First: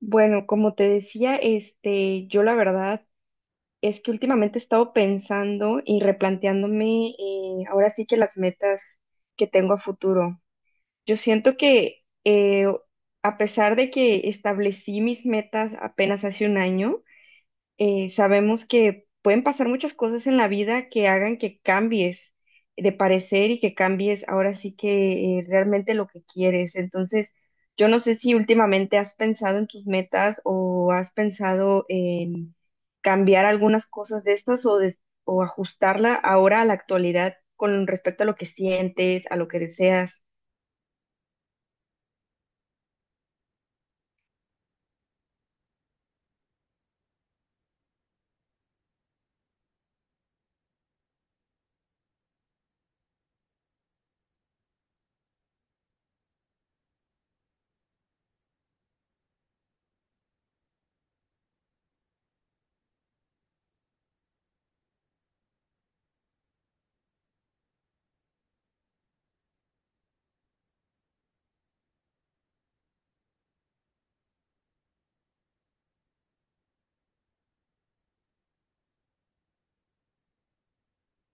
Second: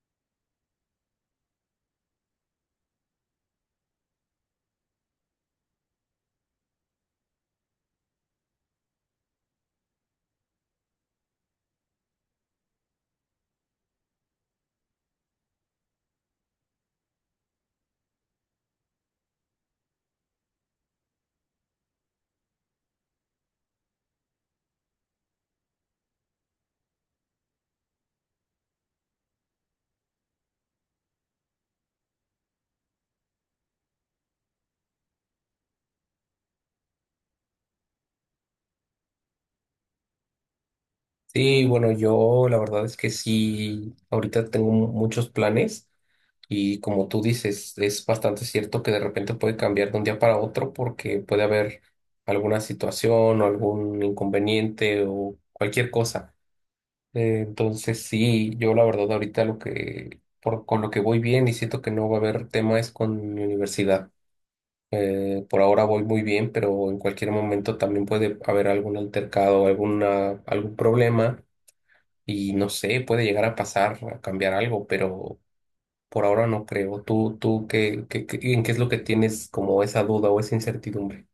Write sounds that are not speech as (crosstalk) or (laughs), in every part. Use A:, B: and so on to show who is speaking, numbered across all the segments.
A: Bueno, como te decía, yo la verdad es que últimamente he estado pensando y replanteándome ahora sí que las metas que tengo a futuro. Yo siento que a pesar de que establecí mis metas apenas hace un año, sabemos que pueden pasar muchas cosas en la vida que hagan que cambies de parecer y que cambies ahora sí que realmente lo que quieres. Entonces, yo no sé si últimamente has pensado en tus metas o has pensado en cambiar algunas cosas de estas o, o ajustarla ahora a la actualidad con respecto a lo que sientes, a lo que deseas.
B: Sí, bueno, yo la verdad es que sí, ahorita tengo muchos planes y como tú dices, es bastante cierto que de repente puede cambiar de un día para otro porque puede haber alguna situación o algún inconveniente o cualquier cosa. Entonces sí, yo la verdad ahorita con lo que voy bien y siento que no va a haber tema es con mi universidad. Por ahora voy muy bien, pero en cualquier momento también puede haber algún altercado, algún problema y no sé, puede llegar a pasar, a cambiar algo, pero por ahora no creo. ¿Tú en qué es lo que tienes como esa duda o esa incertidumbre?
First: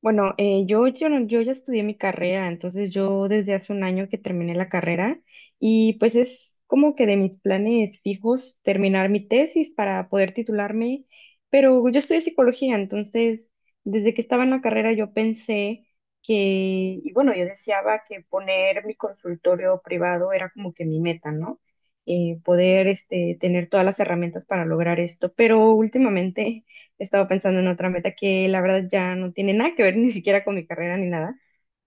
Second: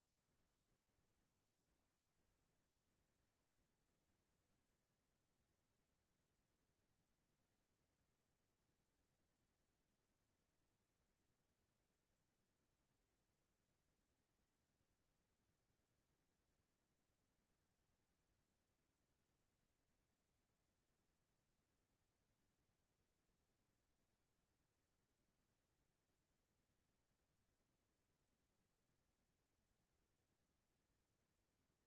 A: Bueno, yo, yo, no- yo ya estudié mi carrera, entonces yo desde hace un año que terminé la carrera y pues es como que de mis planes fijos terminar mi tesis para poder titularme, pero yo estudié psicología, entonces desde que estaba en la carrera yo pensé que, y bueno, yo deseaba que poner mi consultorio privado era como que mi meta, ¿no? Poder tener todas las herramientas para lograr esto, pero últimamente estaba pensando en otra meta que la verdad ya no tiene nada que ver ni siquiera con mi carrera ni nada,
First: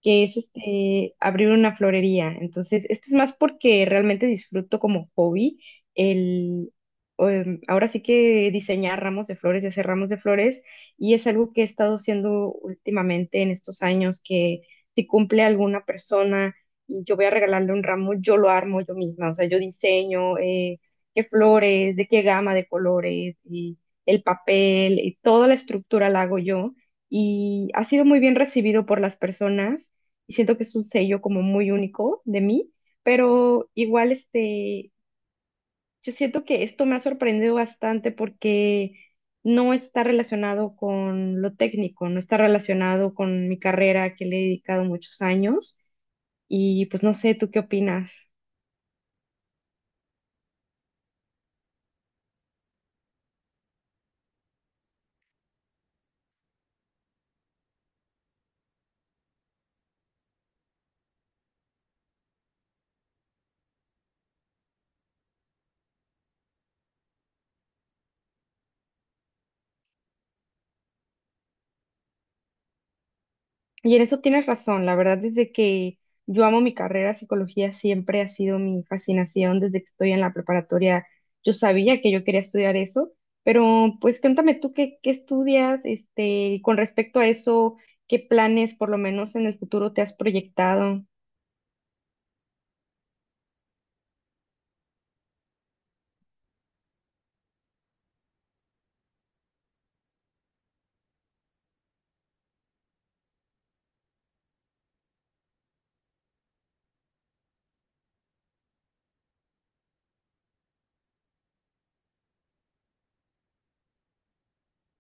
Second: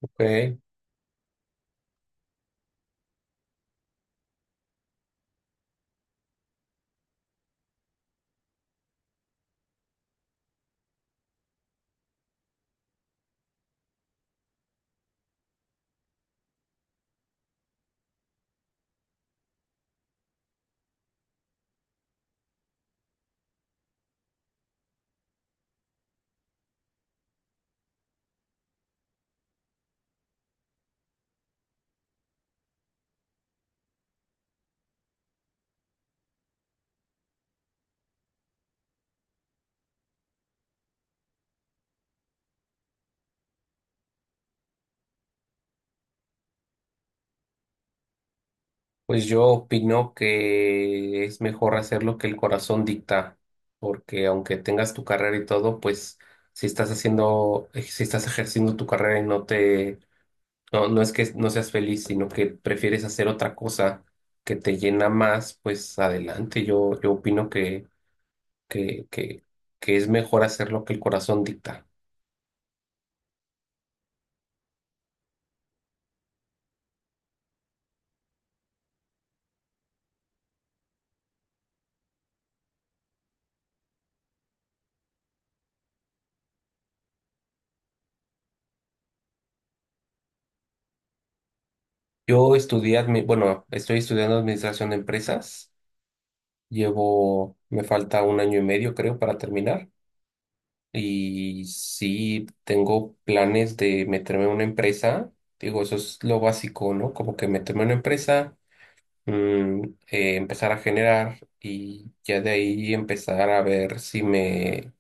B: Ok,
A: que es abrir una florería. Entonces, esto es más porque realmente disfruto como hobby el... Ahora sí que diseñar ramos de flores y hacer ramos de flores, y es algo que he estado haciendo últimamente en estos años, que si cumple alguna persona y yo voy a regalarle un ramo, yo lo armo yo misma, o sea, yo diseño, qué flores, de qué gama de colores, y el papel y toda la estructura la hago yo y ha sido muy bien recibido por las personas y siento que es un sello como muy único de mí, pero igual yo siento que esto me ha sorprendido bastante porque no está relacionado con lo técnico, no está relacionado con mi carrera que le he dedicado muchos años y pues no sé, ¿tú qué opinas?
B: pues yo opino que es mejor hacer lo que el corazón dicta, porque aunque tengas tu carrera y todo, pues si estás haciendo, si estás ejerciendo tu carrera y no te, no, no es que no seas feliz, sino que prefieres hacer otra cosa que te llena más, pues adelante. Yo opino que, que, que es mejor hacer lo que el corazón dicta.
A: Y en eso tienes razón, la verdad, desde que yo amo mi carrera, psicología siempre ha sido mi fascinación desde que estoy en la preparatoria. Yo sabía que yo quería estudiar eso, pero pues cuéntame tú qué, qué estudias, y con respecto a eso, qué planes por lo menos en el futuro te has proyectado.
B: Yo bueno, estoy estudiando administración de empresas. Llevo, me falta un año y medio, creo, para terminar. Y sí, tengo planes de meterme en una empresa. Digo, eso es lo básico, ¿no? Como que meterme en una empresa, mm, empezar a generar y ya de ahí empezar a ver si me,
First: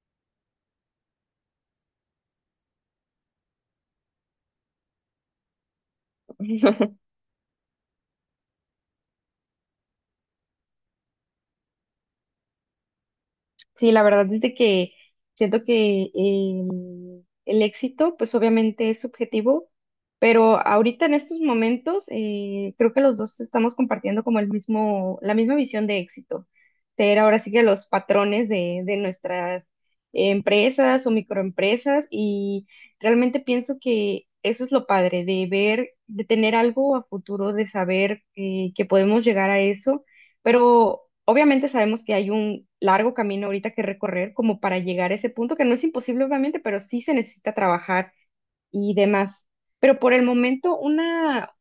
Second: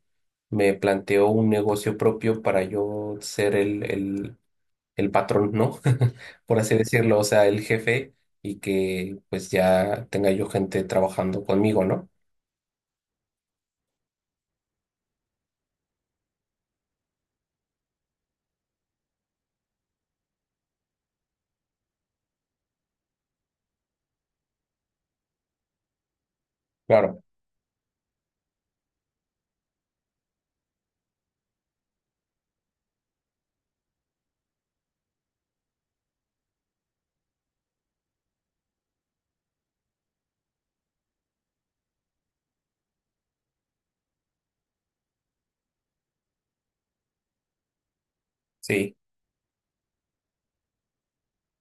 B: me planteo un negocio propio para yo ser el el patrón, ¿no? (laughs) Por así
A: (laughs)
B: decirlo, o sea, el jefe y que pues ya tenga yo gente trabajando conmigo, ¿no?
A: Sí, la verdad es de que siento que el éxito, pues obviamente es subjetivo, pero ahorita en estos momentos creo que los dos estamos compartiendo como el mismo, la misma visión de éxito. Ser
B: Claro,
A: ahora sí que los patrones de nuestras empresas o microempresas y realmente pienso que eso es lo padre de ver, de tener algo a futuro, de saber que podemos llegar a eso pero obviamente sabemos que hay un largo camino ahorita que recorrer como para llegar a ese punto, que no es imposible obviamente, pero sí se necesita trabajar y
B: sí,
A: demás. Pero por el momento,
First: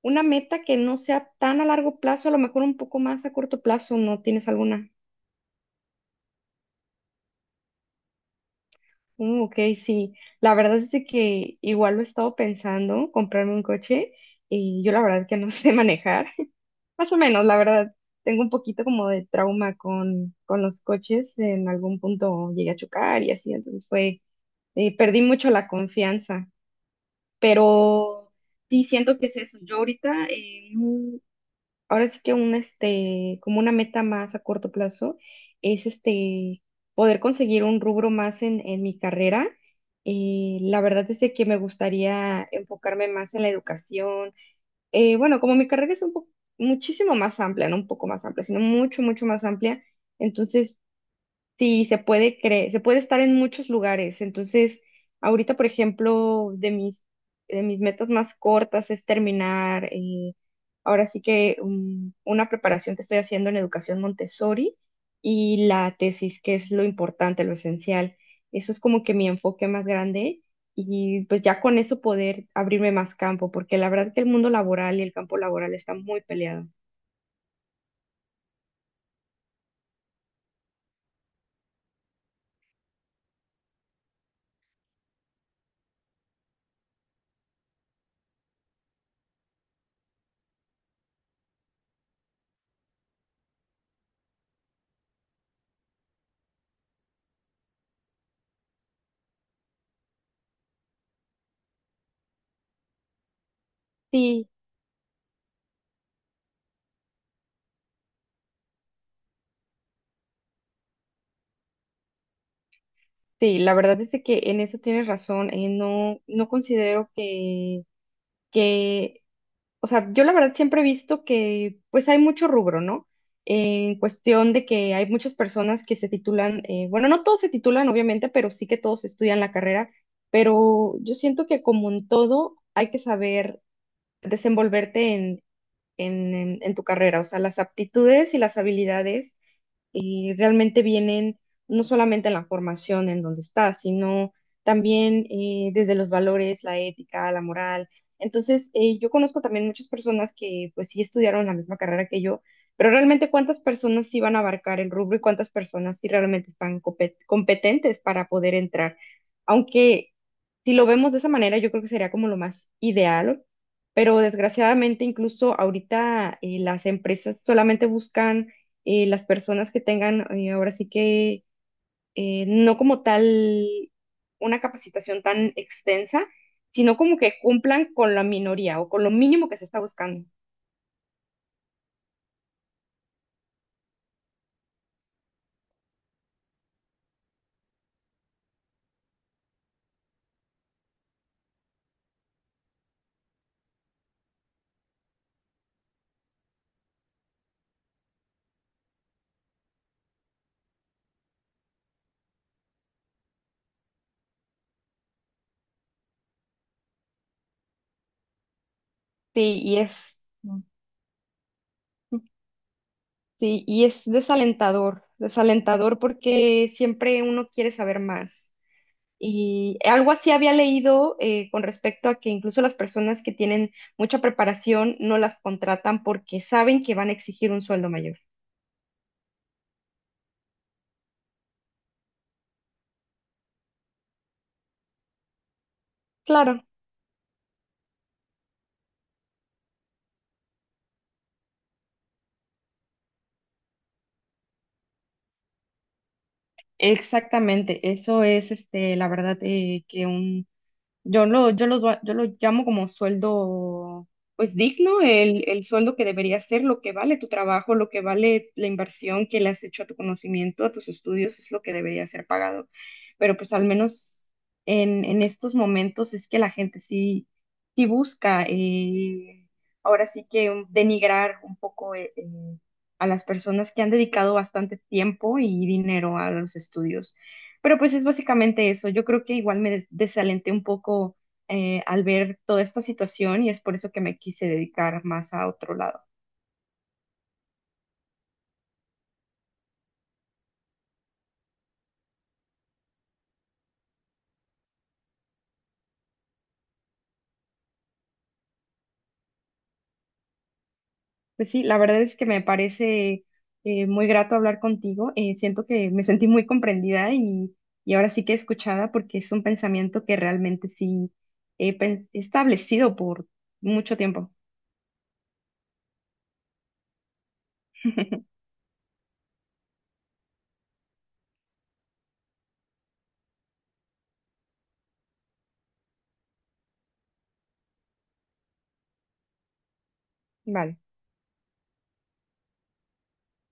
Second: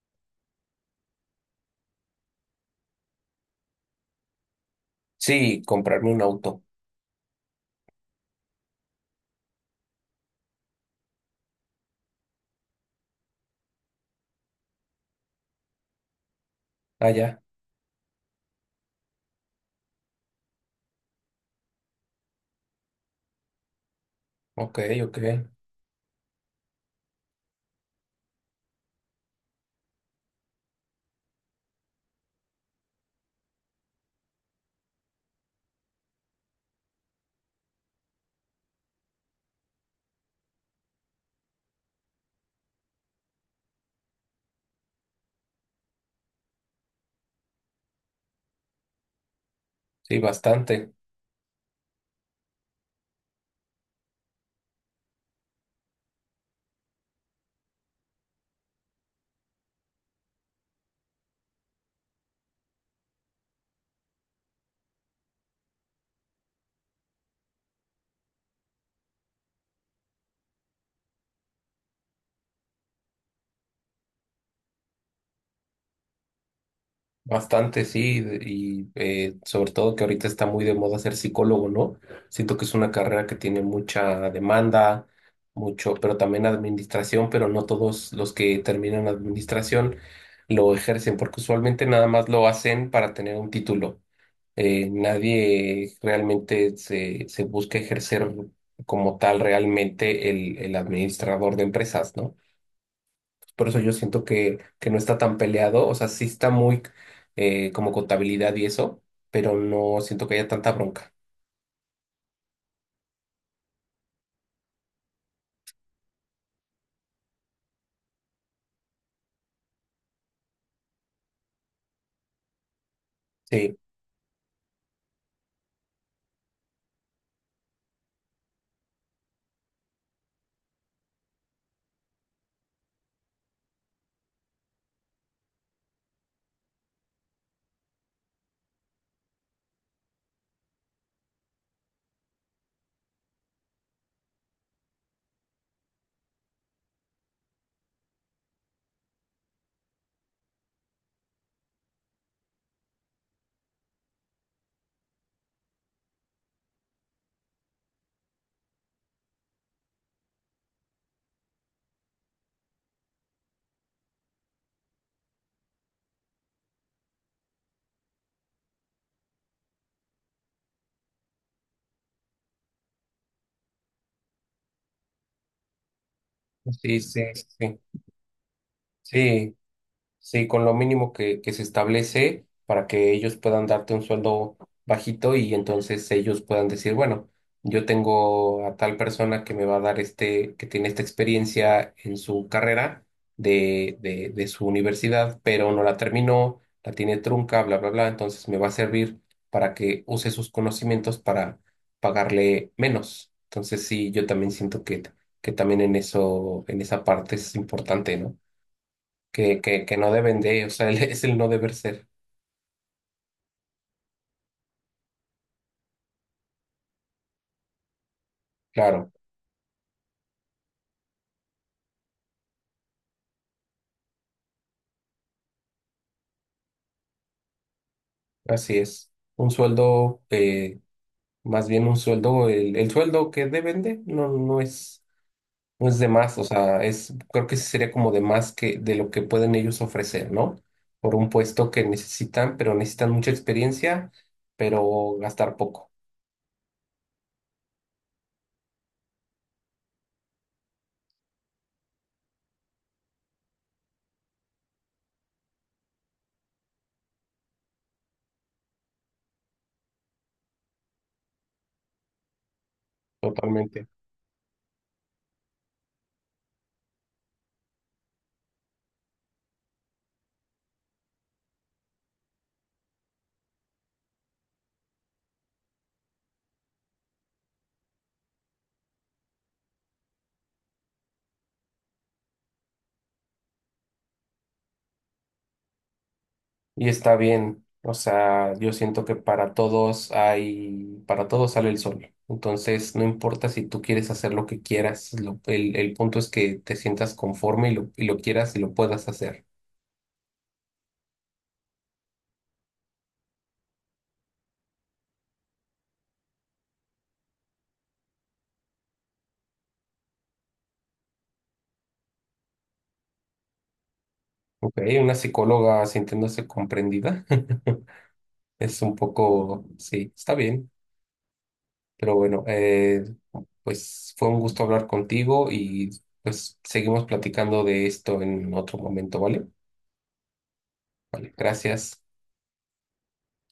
A: una meta que no sea tan a largo plazo, a lo mejor un poco más a corto plazo, ¿no tienes alguna?
B: sí, comprarme un auto.
A: Ok, sí. La verdad es de que igual lo he estado pensando, comprarme un coche, y yo la verdad que no (laughs) sé manejar.
B: Ah,
A: Más o
B: ya,
A: menos, la verdad. Tengo un poquito como de trauma con los coches. En algún punto llegué a chocar y así, entonces fue,
B: ok, ok,
A: perdí mucho la confianza. Pero sí siento que es eso. Yo ahorita, ahora sí que un, como una meta más a corto plazo, es poder conseguir un rubro más en mi carrera. La verdad es de que me gustaría enfocarme más en la educación bueno, como mi carrera es un poco, muchísimo más amplia, no un poco más amplia, sino mucho, mucho más amplia,
B: sí,
A: entonces
B: bastante,
A: sí, se puede creer, se puede estar en muchos lugares. Entonces, ahorita, por ejemplo, de mis metas más cortas es terminar, ahora sí que una preparación que estoy haciendo en educación Montessori y la tesis, que es lo importante, lo esencial. Eso es como que mi enfoque más grande y pues ya con eso poder abrirme más campo, porque la verdad que el mundo laboral y el campo laboral están muy peleados.
B: bastante, sí, y sobre todo que ahorita está muy de moda ser psicólogo, ¿no? Siento que es una carrera que tiene mucha demanda, mucho, pero también administración, pero no todos los que terminan administración lo ejercen, porque usualmente nada más lo hacen para tener un título. Eh, nadie realmente se busca ejercer como tal realmente el administrador de empresas, ¿no? Por eso yo siento
A: Sí.
B: que no está tan peleado, o sea, sí está muy como contabilidad y eso, pero no siento que haya tanta bronca.
A: Sí, la verdad es de que en eso tienes razón. No, no considero que, que, o sea, yo la verdad siempre he visto que pues hay mucho rubro, ¿no?
B: Sí,
A: En cuestión de que hay muchas personas que se titulan, bueno, no todos se titulan, obviamente, pero sí que todos estudian la carrera, pero yo siento que como en todo hay que saber desenvolverte en, en en tu carrera, o sea, las aptitudes y las habilidades realmente vienen no solamente en la formación en donde estás, sino también desde los valores, la ética, la moral. Entonces, yo conozco también muchas personas que pues sí estudiaron la misma carrera que yo, pero realmente cuántas personas sí van a abarcar el rubro y cuántas personas sí realmente están competentes para poder entrar. Aunque si lo vemos de esa manera, yo creo que sería como lo más ideal, pero desgraciadamente incluso ahorita las empresas solamente buscan las personas que tengan, ahora sí que no como tal una capacitación tan extensa, sino
B: sí,
A: como
B: sí,
A: que
B: sí,
A: cumplan con la minoría o con lo mínimo
B: sí.
A: que se está buscando.
B: Sí, con lo mínimo que se establece para que ellos puedan darte un sueldo bajito y entonces ellos puedan decir, bueno, yo tengo a tal persona que me va a dar este, que tiene esta experiencia en su carrera de su universidad, pero no la terminó, la tiene trunca, bla, bla, bla, entonces me va a servir para que use sus conocimientos para pagarle menos. Entonces sí, yo también siento que también en eso, en esa parte es importante, ¿no?
A: Sí, y es,
B: Que no deben
A: Mm.
B: de, o sea, (laughs) es el no deber ser.
A: Sí, y es desalentador, desalentador porque siempre uno quiere saber más.
B: Claro,
A: Y algo así había leído con respecto a que incluso las personas que tienen mucha preparación no las contratan porque saben que van a exigir un sueldo mayor.
B: así es. Un sueldo, más bien un sueldo, el sueldo que deben de no, no es, no es de más, o
A: Claro,
B: sea, es, creo que sí sería como de más que de lo que pueden ellos ofrecer, ¿no? Por un puesto que necesitan, pero necesitan mucha experiencia, pero gastar poco.
A: exactamente. Eso es, este, la verdad, que un Yo lo llamo como sueldo, pues digno, el sueldo que debería ser, lo que vale tu trabajo, lo que vale la inversión que le has hecho a tu conocimiento, a tus estudios, es lo que debería ser pagado. Pero pues al
B: Totalmente.
A: menos en estos momentos es que sí busca, ahora sí que denigrar un poco a las personas que han dedicado bastante tiempo y dinero a los estudios. Pero pues es básicamente eso. Yo creo que igual desalenté un poco al ver toda esta situación y es por eso que me quise dedicar más a otro lado.
B: Y está bien, o sea, yo siento que para todos hay, para todos sale el sol. Entonces, no importa si tú quieres hacer lo que quieras, el punto es que te sientas conforme y lo quieras y lo puedas hacer.
A: Pues sí, la verdad es que me parece muy grato hablar contigo. Siento que me sentí muy comprendida y ahora sí que escuchada porque es un pensamiento que realmente sí he establecido por mucho tiempo.
B: Ok, una psicóloga sintiéndose comprendida (laughs)
A: (laughs)
B: es un poco, sí, está bien, pero bueno, pues fue un gusto hablar contigo y pues seguimos platicando de esto en otro momento, ¿vale?
A: Vale.
B: Vale, gracias.